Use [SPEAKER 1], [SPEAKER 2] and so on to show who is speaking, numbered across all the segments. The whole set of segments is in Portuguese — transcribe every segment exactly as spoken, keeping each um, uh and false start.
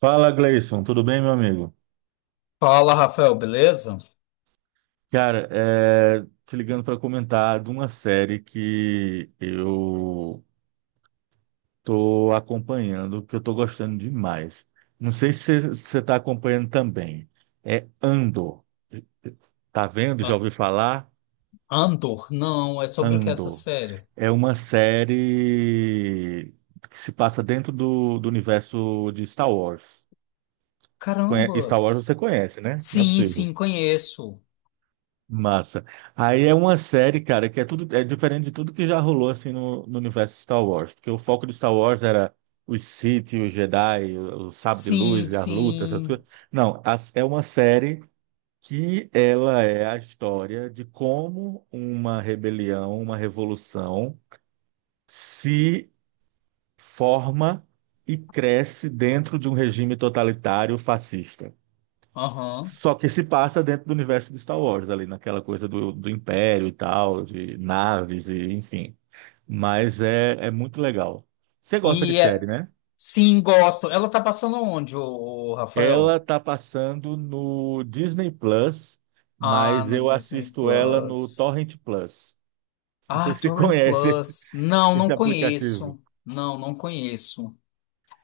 [SPEAKER 1] Fala, Gleison, tudo bem, meu amigo?
[SPEAKER 2] Fala, Rafael, beleza?
[SPEAKER 1] Cara, é, te ligando para comentar de uma série que eu tô acompanhando, que eu tô gostando demais. Não sei se você está acompanhando também. É Andor. Tá vendo? Já
[SPEAKER 2] A-
[SPEAKER 1] ouviu falar?
[SPEAKER 2] Andor? Não, é sobre o que é essa
[SPEAKER 1] Andor.
[SPEAKER 2] série?
[SPEAKER 1] É uma série que se passa dentro do, do universo de Star Wars. Conhe- Star Wars
[SPEAKER 2] Carambas!
[SPEAKER 1] você conhece, né? Não é
[SPEAKER 2] Sim,
[SPEAKER 1] possível.
[SPEAKER 2] sim, conheço.
[SPEAKER 1] Massa. Aí é uma série, cara, que é tudo é diferente de tudo que já rolou assim no, no universo de Star Wars, porque o foco de Star Wars era os Sith, os Jedi, o, o sabre de
[SPEAKER 2] Sim,
[SPEAKER 1] luz, a luta, essas
[SPEAKER 2] sim.
[SPEAKER 1] coisas. Não, a- é uma série que ela é a história de como uma rebelião, uma revolução se forma e cresce dentro de um regime totalitário fascista.
[SPEAKER 2] Aham.
[SPEAKER 1] Só que se passa dentro do universo de Star Wars, ali naquela coisa do, do Império e tal, de naves e enfim. Mas é, é muito legal. Você gosta de
[SPEAKER 2] E é-
[SPEAKER 1] série, né?
[SPEAKER 2] sim, gosto. Ela tá passando onde, o,
[SPEAKER 1] Ela
[SPEAKER 2] Rafael?
[SPEAKER 1] tá passando no Disney Plus,
[SPEAKER 2] Ah,
[SPEAKER 1] mas
[SPEAKER 2] no
[SPEAKER 1] eu
[SPEAKER 2] Disney
[SPEAKER 1] assisto ela no
[SPEAKER 2] Plus.
[SPEAKER 1] Torrent Plus. Não sei
[SPEAKER 2] Ah,
[SPEAKER 1] se você
[SPEAKER 2] Torrent
[SPEAKER 1] conhece esse,
[SPEAKER 2] Plus. Não,
[SPEAKER 1] esse
[SPEAKER 2] não
[SPEAKER 1] aplicativo.
[SPEAKER 2] conheço. Não, não conheço.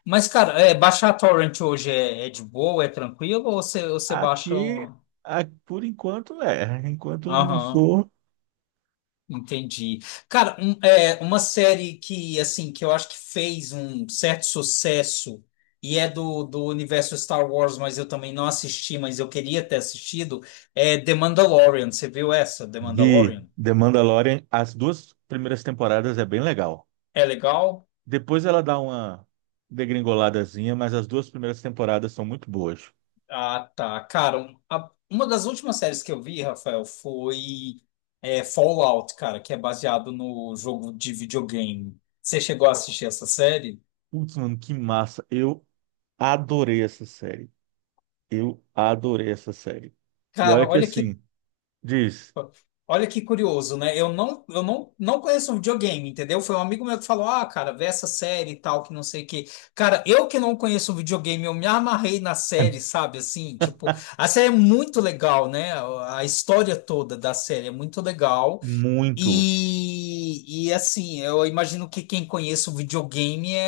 [SPEAKER 2] Mas, cara, é, baixar Torrent hoje é, é de boa, é tranquilo? Ou você, ou você baixa.
[SPEAKER 1] Aqui,
[SPEAKER 2] um-
[SPEAKER 1] a- por enquanto, é. Enquanto não
[SPEAKER 2] Aham.
[SPEAKER 1] for,
[SPEAKER 2] Entendi. Cara, um- é, uma série que, assim, que eu acho que fez um certo sucesso e é do, do universo Star Wars, mas eu também não assisti, mas eu queria ter assistido, é The Mandalorian. Você viu essa, The
[SPEAKER 1] vi
[SPEAKER 2] Mandalorian?
[SPEAKER 1] The Mandalorian. As duas primeiras temporadas é bem legal.
[SPEAKER 2] É legal?
[SPEAKER 1] Depois ela dá uma degringoladazinha, mas as duas primeiras temporadas são muito boas.
[SPEAKER 2] Ah, tá. Cara, um- a- uma das últimas séries que eu vi, Rafael, foi é, Fallout, cara, que é baseado no jogo de videogame. Você chegou a assistir essa série?
[SPEAKER 1] Putz, mano, que massa. Eu adorei essa série. Eu adorei essa série. E
[SPEAKER 2] Cara,
[SPEAKER 1] olha que
[SPEAKER 2] olha que
[SPEAKER 1] assim, diz,
[SPEAKER 2] Olha que curioso, né? Eu não, eu não, não conheço um videogame, entendeu? Foi um amigo meu que falou: "Ah, cara, vê essa série e tal, que não sei o quê." Cara, eu que não conheço um videogame, eu me amarrei na série, sabe? Assim, tipo, a série é muito legal, né? A história toda da série é muito legal.
[SPEAKER 1] muito.
[SPEAKER 2] E, e assim, eu imagino que quem conhece o videogame é,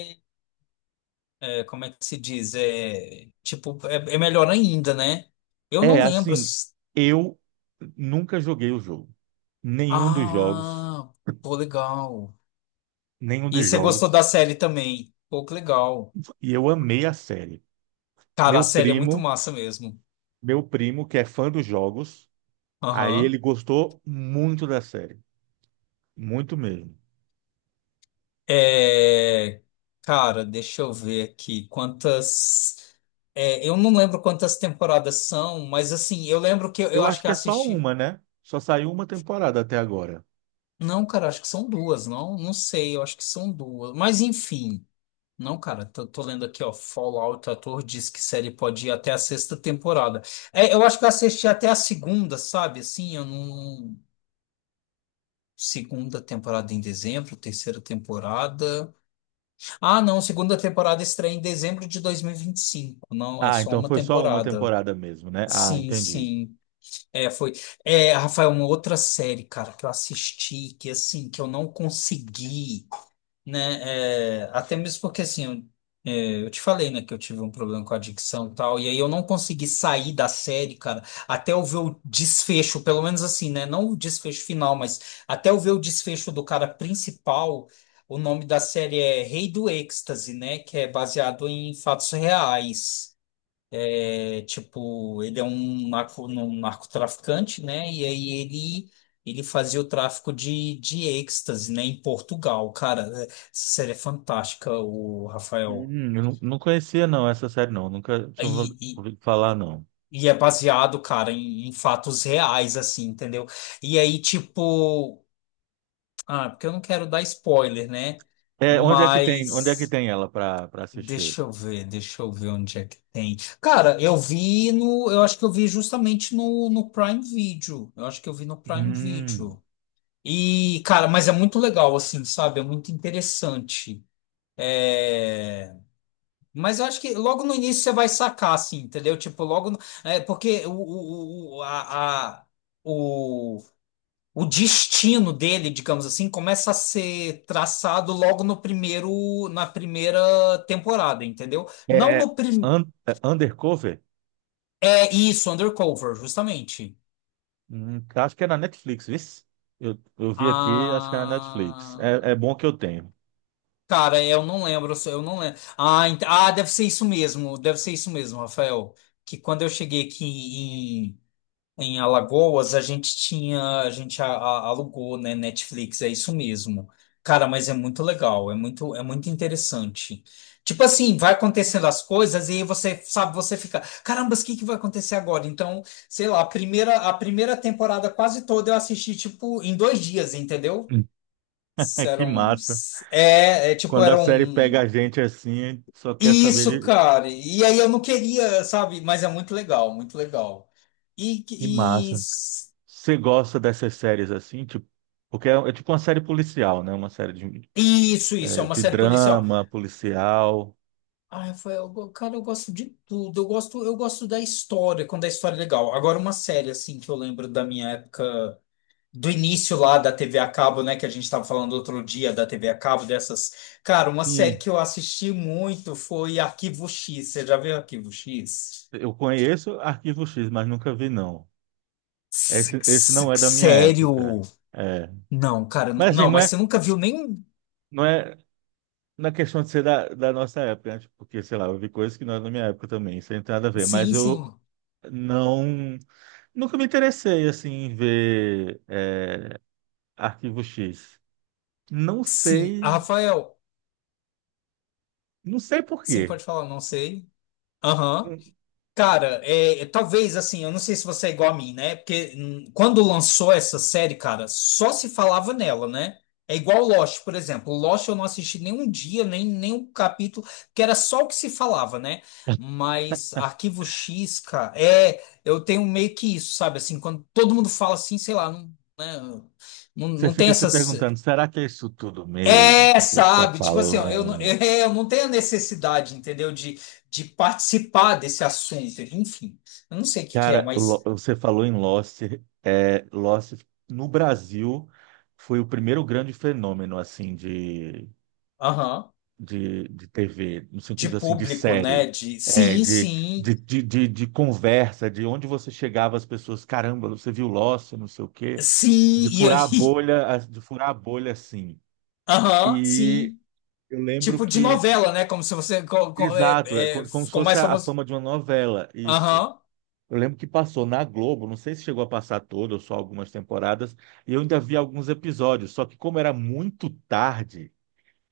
[SPEAKER 2] é- é- é, como é que se diz? É, tipo, é, é melhor ainda, né? Eu não
[SPEAKER 1] É,
[SPEAKER 2] lembro.
[SPEAKER 1] assim,
[SPEAKER 2] se-
[SPEAKER 1] eu nunca joguei o jogo. Nenhum dos jogos,
[SPEAKER 2] Ah, pô, legal.
[SPEAKER 1] nenhum
[SPEAKER 2] E
[SPEAKER 1] dos
[SPEAKER 2] você gostou da
[SPEAKER 1] jogos.
[SPEAKER 2] série também? Pô, que legal.
[SPEAKER 1] E eu amei a série.
[SPEAKER 2] Cara, a
[SPEAKER 1] Meu
[SPEAKER 2] série é muito
[SPEAKER 1] primo,
[SPEAKER 2] massa mesmo.
[SPEAKER 1] meu primo que é fã dos jogos, aí ele
[SPEAKER 2] Aham.
[SPEAKER 1] gostou muito da série, muito mesmo.
[SPEAKER 2] É, Cara, deixa eu ver aqui quantas. É, eu não lembro quantas temporadas são, mas assim, eu lembro que eu, eu
[SPEAKER 1] Eu
[SPEAKER 2] acho
[SPEAKER 1] acho
[SPEAKER 2] que
[SPEAKER 1] que é só
[SPEAKER 2] assisti.
[SPEAKER 1] uma, né? Só saiu uma temporada até agora.
[SPEAKER 2] Não, cara, acho que são duas, não? Não sei, eu acho que são duas. Mas enfim. Não, cara, tô, tô lendo aqui, ó. Fallout, o ator diz que série pode ir até a sexta temporada. É, eu acho que eu assisti até a segunda, sabe? Assim, eu não. Segunda temporada em dezembro, terceira temporada. Ah, não, segunda temporada estreia em dezembro de dois mil e e vinte e cinco. Não, é
[SPEAKER 1] Ah,
[SPEAKER 2] só
[SPEAKER 1] então
[SPEAKER 2] uma
[SPEAKER 1] foi só uma
[SPEAKER 2] temporada.
[SPEAKER 1] temporada mesmo, né? Ah,
[SPEAKER 2] Sim,
[SPEAKER 1] entendi.
[SPEAKER 2] sim. É, foi. É, Rafael, uma outra série, cara, que eu assisti, que assim, que eu não consegui né? É, até mesmo porque assim, eu, é, eu te falei, né, que eu tive um problema com adicção e tal, e aí eu não consegui sair da série, cara, até eu ver o desfecho, pelo menos assim, né? Não o desfecho final, mas até eu ver o desfecho do cara principal. O nome da série é Rei do Êxtase, né? Que é baseado em fatos reais. É, tipo, ele é um narco, um narcotraficante, né? E aí ele, ele fazia o tráfico de, de êxtase, né? Em Portugal. Cara, é- essa série é fantástica, o Rafael.
[SPEAKER 1] Hum, eu não, não conhecia não essa série não, nunca
[SPEAKER 2] E,
[SPEAKER 1] tinha ouvi-
[SPEAKER 2] e,
[SPEAKER 1] ouvido falar não.
[SPEAKER 2] e é baseado, cara, em, em fatos reais, assim, entendeu? E aí, tipo, ah, porque eu não quero dar spoiler, né?
[SPEAKER 1] É, onde é que tem, onde é que
[SPEAKER 2] Mas.
[SPEAKER 1] tem ela para para assistir?
[SPEAKER 2] Deixa eu ver, deixa eu ver onde é que tem. Cara, eu vi no, eu acho que eu vi justamente no, no Prime Video. Eu acho que eu vi no Prime
[SPEAKER 1] Hum,
[SPEAKER 2] Video. E, cara, mas é muito legal, assim, sabe? É muito interessante. É... Mas eu acho que logo no início você vai sacar, assim, entendeu? Tipo, logo. no- É, porque o, o, o, a, a- o- o destino dele, digamos assim, começa a ser traçado logo no primeiro, na primeira temporada, entendeu? Não
[SPEAKER 1] é
[SPEAKER 2] no prim...
[SPEAKER 1] un, é Undercover?
[SPEAKER 2] É isso, Undercover, justamente.
[SPEAKER 1] Hum, acho que é na Netflix, viu? Eu, eu vi aqui, acho que é na Netflix. É, é
[SPEAKER 2] Ah,
[SPEAKER 1] bom que eu tenho.
[SPEAKER 2] cara, eu não lembro, eu não lembro. Ah, ent- ah, deve ser isso mesmo, deve ser isso mesmo, Rafael. Que quando eu cheguei aqui Em Alagoas, a gente tinha, a gente a- a- alugou, né, Netflix, é isso mesmo. Cara, mas é muito legal, é muito, é muito interessante. Tipo assim, vai acontecendo as coisas e aí você, sabe, você fica, caramba, o que que vai acontecer agora? Então, sei lá, a primeira, a primeira temporada quase toda eu assisti, tipo, em dois dias, entendeu?
[SPEAKER 1] Que
[SPEAKER 2] Eram,
[SPEAKER 1] massa.
[SPEAKER 2] é, é, tipo,
[SPEAKER 1] Quando a
[SPEAKER 2] eram,
[SPEAKER 1] série pega a gente assim, só quer saber
[SPEAKER 2] Isso,
[SPEAKER 1] de...
[SPEAKER 2] cara. E aí eu não queria, sabe, mas é muito legal, muito legal. E,
[SPEAKER 1] Que
[SPEAKER 2] e
[SPEAKER 1] massa. Você gosta dessas séries assim, tipo, porque é, é tipo uma série policial, né? Uma série de,
[SPEAKER 2] Isso, isso, é
[SPEAKER 1] é,
[SPEAKER 2] uma
[SPEAKER 1] de
[SPEAKER 2] série policial.
[SPEAKER 1] drama policial.
[SPEAKER 2] Ah, foi, eu cara, eu gosto de tudo. Eu gosto, eu gosto da história, quando a história é legal. Agora, uma série, assim, que eu lembro da minha época, do início lá da T V a cabo, né, que a gente estava falando outro dia da T V a cabo, dessas. Cara, uma série
[SPEAKER 1] Sim.
[SPEAKER 2] que eu assisti muito foi Arquivo X. Você já viu Arquivo X?
[SPEAKER 1] Eu conheço Arquivo X, mas nunca vi, não.
[SPEAKER 2] S-
[SPEAKER 1] Esse, esse
[SPEAKER 2] s-
[SPEAKER 1] não é da minha época.
[SPEAKER 2] Sério?
[SPEAKER 1] É.
[SPEAKER 2] Não, cara, n-
[SPEAKER 1] Mas assim,
[SPEAKER 2] não,
[SPEAKER 1] não
[SPEAKER 2] mas
[SPEAKER 1] é,
[SPEAKER 2] você nunca viu nem.
[SPEAKER 1] não é na questão de ser da, da nossa época, né? Tipo, porque, sei lá, eu vi coisas que não é da minha época também, isso aí não tem nada a ver. Mas
[SPEAKER 2] Sim,
[SPEAKER 1] eu
[SPEAKER 2] sim,
[SPEAKER 1] não, nunca me interessei assim em ver é, Arquivo X. Não
[SPEAKER 2] sim. Ah,
[SPEAKER 1] sei,
[SPEAKER 2] Rafael,
[SPEAKER 1] não sei por
[SPEAKER 2] sim,
[SPEAKER 1] quê.
[SPEAKER 2] pode falar, não sei. Aham. Cara, é, é, talvez assim, eu não sei se você é igual a mim, né? Porque hum, quando lançou essa série, cara, só se falava nela, né? É igual Lost, por exemplo. Lost eu não assisti nenhum dia, nem nenhum capítulo, que era só o que se falava, né? Mas Arquivo X, cara, é, eu tenho meio que isso, sabe? Assim, quando todo mundo fala assim, sei lá, não, né? Não,
[SPEAKER 1] Você
[SPEAKER 2] não tem
[SPEAKER 1] fica se
[SPEAKER 2] essas.
[SPEAKER 1] perguntando, será que é isso tudo mesmo
[SPEAKER 2] É,
[SPEAKER 1] que o povo está
[SPEAKER 2] sabe? Tipo assim, ó, eu, não-
[SPEAKER 1] falando?
[SPEAKER 2] eu não tenho a necessidade, entendeu? De, de participar desse assunto. Enfim, eu não sei o que que é,
[SPEAKER 1] Cara, Lo-
[SPEAKER 2] mas.
[SPEAKER 1] você falou em Lost, é, Lost no Brasil foi o primeiro grande fenômeno assim de,
[SPEAKER 2] Aham,
[SPEAKER 1] de, de T V, no
[SPEAKER 2] de
[SPEAKER 1] sentido assim de
[SPEAKER 2] público, né?
[SPEAKER 1] série,
[SPEAKER 2] De
[SPEAKER 1] é,
[SPEAKER 2] sim,
[SPEAKER 1] de,
[SPEAKER 2] sim.
[SPEAKER 1] de, de, de, de conversa, de onde você chegava as pessoas, caramba, você viu Lost, não sei o quê,
[SPEAKER 2] Sim,
[SPEAKER 1] de
[SPEAKER 2] e
[SPEAKER 1] furar a
[SPEAKER 2] aí,
[SPEAKER 1] bolha, de furar a bolha assim.
[SPEAKER 2] aham,
[SPEAKER 1] E
[SPEAKER 2] sim.
[SPEAKER 1] eu lembro
[SPEAKER 2] Tipo de
[SPEAKER 1] que
[SPEAKER 2] novela, né? Como se você co- co- é,
[SPEAKER 1] exato, é
[SPEAKER 2] é,
[SPEAKER 1] co- como se
[SPEAKER 2] ficou
[SPEAKER 1] fosse
[SPEAKER 2] mais
[SPEAKER 1] a a
[SPEAKER 2] famoso.
[SPEAKER 1] fama de uma novela, isso.
[SPEAKER 2] Aham.
[SPEAKER 1] Eu lembro que passou na Globo, não sei se chegou a passar toda ou só algumas temporadas, e eu ainda vi alguns episódios, só que como era muito tarde,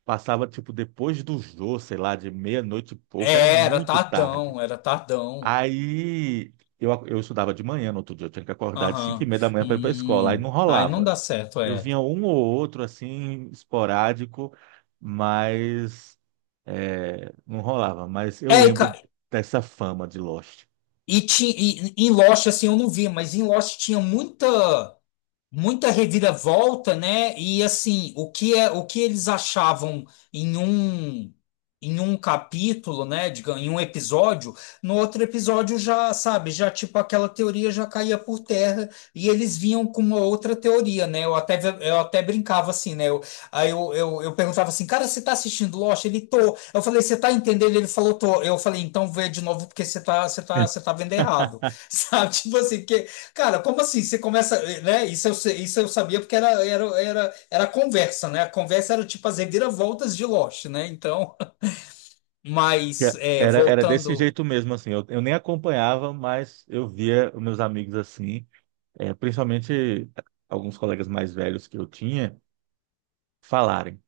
[SPEAKER 1] passava tipo depois do Jô, sei lá, de meia-noite e pouco, era
[SPEAKER 2] É, era
[SPEAKER 1] muito tarde.
[SPEAKER 2] Tardão, era Tardão.
[SPEAKER 1] Aí eu, ac- eu estudava de manhã, no outro dia eu tinha que acordar de cinco e
[SPEAKER 2] Aham.
[SPEAKER 1] meia da manhã para ir para a escola, aí
[SPEAKER 2] Hum.
[SPEAKER 1] não
[SPEAKER 2] Aí não
[SPEAKER 1] rolava.
[SPEAKER 2] dá certo,
[SPEAKER 1] Eu
[SPEAKER 2] é.
[SPEAKER 1] vinha um ou outro, assim, esporádico, mas é, não rolava. Mas eu
[SPEAKER 2] É,
[SPEAKER 1] lembro dessa fama de Lost.
[SPEAKER 2] E, ti, e em Lost, assim, eu não vi, mas em Lost tinha muita muita reviravolta, né? E assim, o que é, o que eles achavam em um em um capítulo, né, digamos, em um episódio, no outro episódio já, sabe, já tipo aquela teoria já caía por terra e eles vinham com uma outra teoria, né? Eu até eu até brincava assim, né? Eu, aí eu, eu, eu perguntava assim: "Cara, você tá assistindo Lost?" Ele tô. Eu falei: "Você tá entendendo?" Ele falou: "Tô." Eu falei: "Então vê de novo porque você tá você tá você tá vendo errado." Sabe? Tipo assim, que Cara, como assim? Você começa, eh, né? Isso eu, sei- isso eu sabia porque era, era, era, era conversa, né? A conversa era tipo as reviravoltas de Lost, né? Então, mas
[SPEAKER 1] Que
[SPEAKER 2] é,
[SPEAKER 1] era, era desse
[SPEAKER 2] voltando.
[SPEAKER 1] jeito mesmo, assim. Eu, eu nem acompanhava, mas eu via os meus amigos assim, é, principalmente alguns colegas mais velhos que eu tinha, falarem: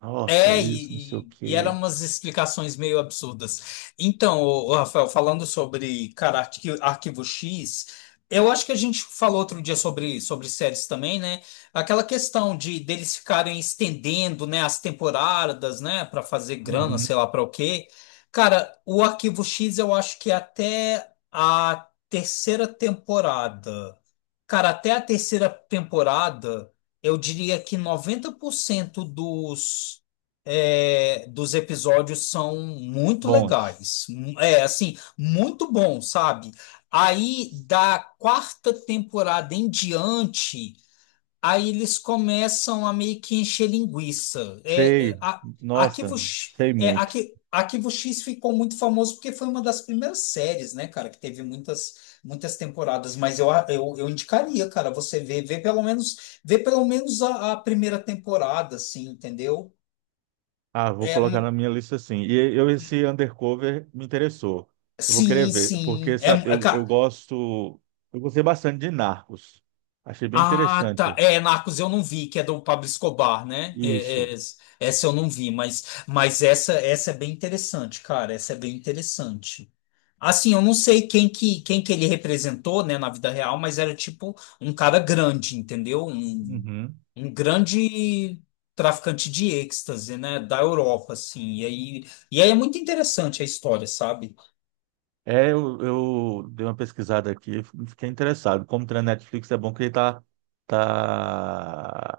[SPEAKER 1] nossa,
[SPEAKER 2] É,
[SPEAKER 1] isso, não sei
[SPEAKER 2] e,
[SPEAKER 1] o
[SPEAKER 2] e- e eram
[SPEAKER 1] quê.
[SPEAKER 2] umas explicações meio absurdas. Então, ô- ô, Rafael, falando sobre, cara, Arqui- Arquivo X, eu acho que a gente falou outro dia sobre, sobre séries também, né? Aquela questão de deles ficarem estendendo, né, as temporadas, né, para fazer grana,
[SPEAKER 1] Uhum.
[SPEAKER 2] sei lá para o quê. Cara, o Arquivo X eu acho que até a terceira temporada. Cara, até a terceira temporada, eu diria que noventa por cento dos é, dos episódios são muito
[SPEAKER 1] Bons.
[SPEAKER 2] legais. É, assim, muito bom, sabe? Aí, da quarta temporada em diante, aí eles começam a meio que encher linguiça. É, é,
[SPEAKER 1] Sei.
[SPEAKER 2] a,
[SPEAKER 1] Nossa,
[SPEAKER 2] Arquivo, X-
[SPEAKER 1] sei
[SPEAKER 2] é,
[SPEAKER 1] muito.
[SPEAKER 2] Arqui- Arquivo X ficou muito famoso porque foi uma das primeiras séries, né, cara, que teve muitas. Muitas temporadas, mas eu, eu, eu indicaria, cara, você ver, ver pelo menos, ver pelo menos a, a primeira temporada, assim, entendeu?
[SPEAKER 1] Ah, vou
[SPEAKER 2] É,
[SPEAKER 1] colocar na minha lista sim. E eu esse Undercover me interessou. Eu vou querer
[SPEAKER 2] Sim,
[SPEAKER 1] ver, porque
[SPEAKER 2] sim. É,
[SPEAKER 1] sabe,
[SPEAKER 2] é,
[SPEAKER 1] eu, eu
[SPEAKER 2] ca-
[SPEAKER 1] gosto, eu gostei bastante de Narcos. Achei bem
[SPEAKER 2] ah, tá.
[SPEAKER 1] interessante
[SPEAKER 2] É, Narcos eu não vi, que é do Pablo Escobar, né?
[SPEAKER 1] isso.
[SPEAKER 2] É, é, essa eu não vi, mas, mas essa, essa é bem interessante, cara. Essa é bem interessante. Assim, eu não sei quem que, quem que ele representou, né, na vida real, mas era tipo um cara grande, entendeu? Um,
[SPEAKER 1] Uhum.
[SPEAKER 2] um grande traficante de êxtase, né, da Europa, assim. E aí, e aí é muito interessante a história, sabe?
[SPEAKER 1] É, eu, eu dei uma pesquisada aqui, fiquei interessado. Como tem na Netflix, é bom que ele tá, tá,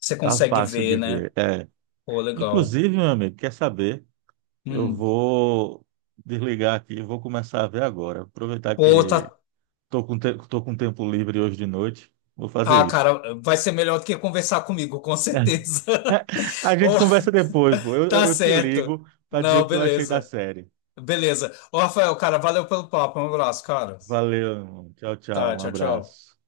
[SPEAKER 2] Você
[SPEAKER 1] tá
[SPEAKER 2] consegue
[SPEAKER 1] fácil de
[SPEAKER 2] ver, né?
[SPEAKER 1] ver. É.
[SPEAKER 2] Pô, legal.
[SPEAKER 1] Inclusive, meu amigo, quer saber? Eu
[SPEAKER 2] Hum.
[SPEAKER 1] vou desligar aqui, e vou começar a ver agora. Aproveitar
[SPEAKER 2] Pô, tá.
[SPEAKER 1] que Tô com, te- tô com tempo livre hoje de noite. Vou fazer
[SPEAKER 2] Ah,
[SPEAKER 1] isso.
[SPEAKER 2] cara, vai ser melhor do que conversar comigo, com certeza.
[SPEAKER 1] A gente
[SPEAKER 2] Oh,
[SPEAKER 1] conversa depois, pô. Eu, eu,
[SPEAKER 2] tá
[SPEAKER 1] eu te
[SPEAKER 2] certo.
[SPEAKER 1] ligo para dizer o
[SPEAKER 2] Não,
[SPEAKER 1] que eu achei da
[SPEAKER 2] beleza.
[SPEAKER 1] série.
[SPEAKER 2] Beleza. Ô, Rafael, cara, valeu pelo papo. Um abraço, cara.
[SPEAKER 1] Valeu, irmão. Tchau, tchau.
[SPEAKER 2] Tá,
[SPEAKER 1] Um
[SPEAKER 2] tchau, tchau.
[SPEAKER 1] abraço.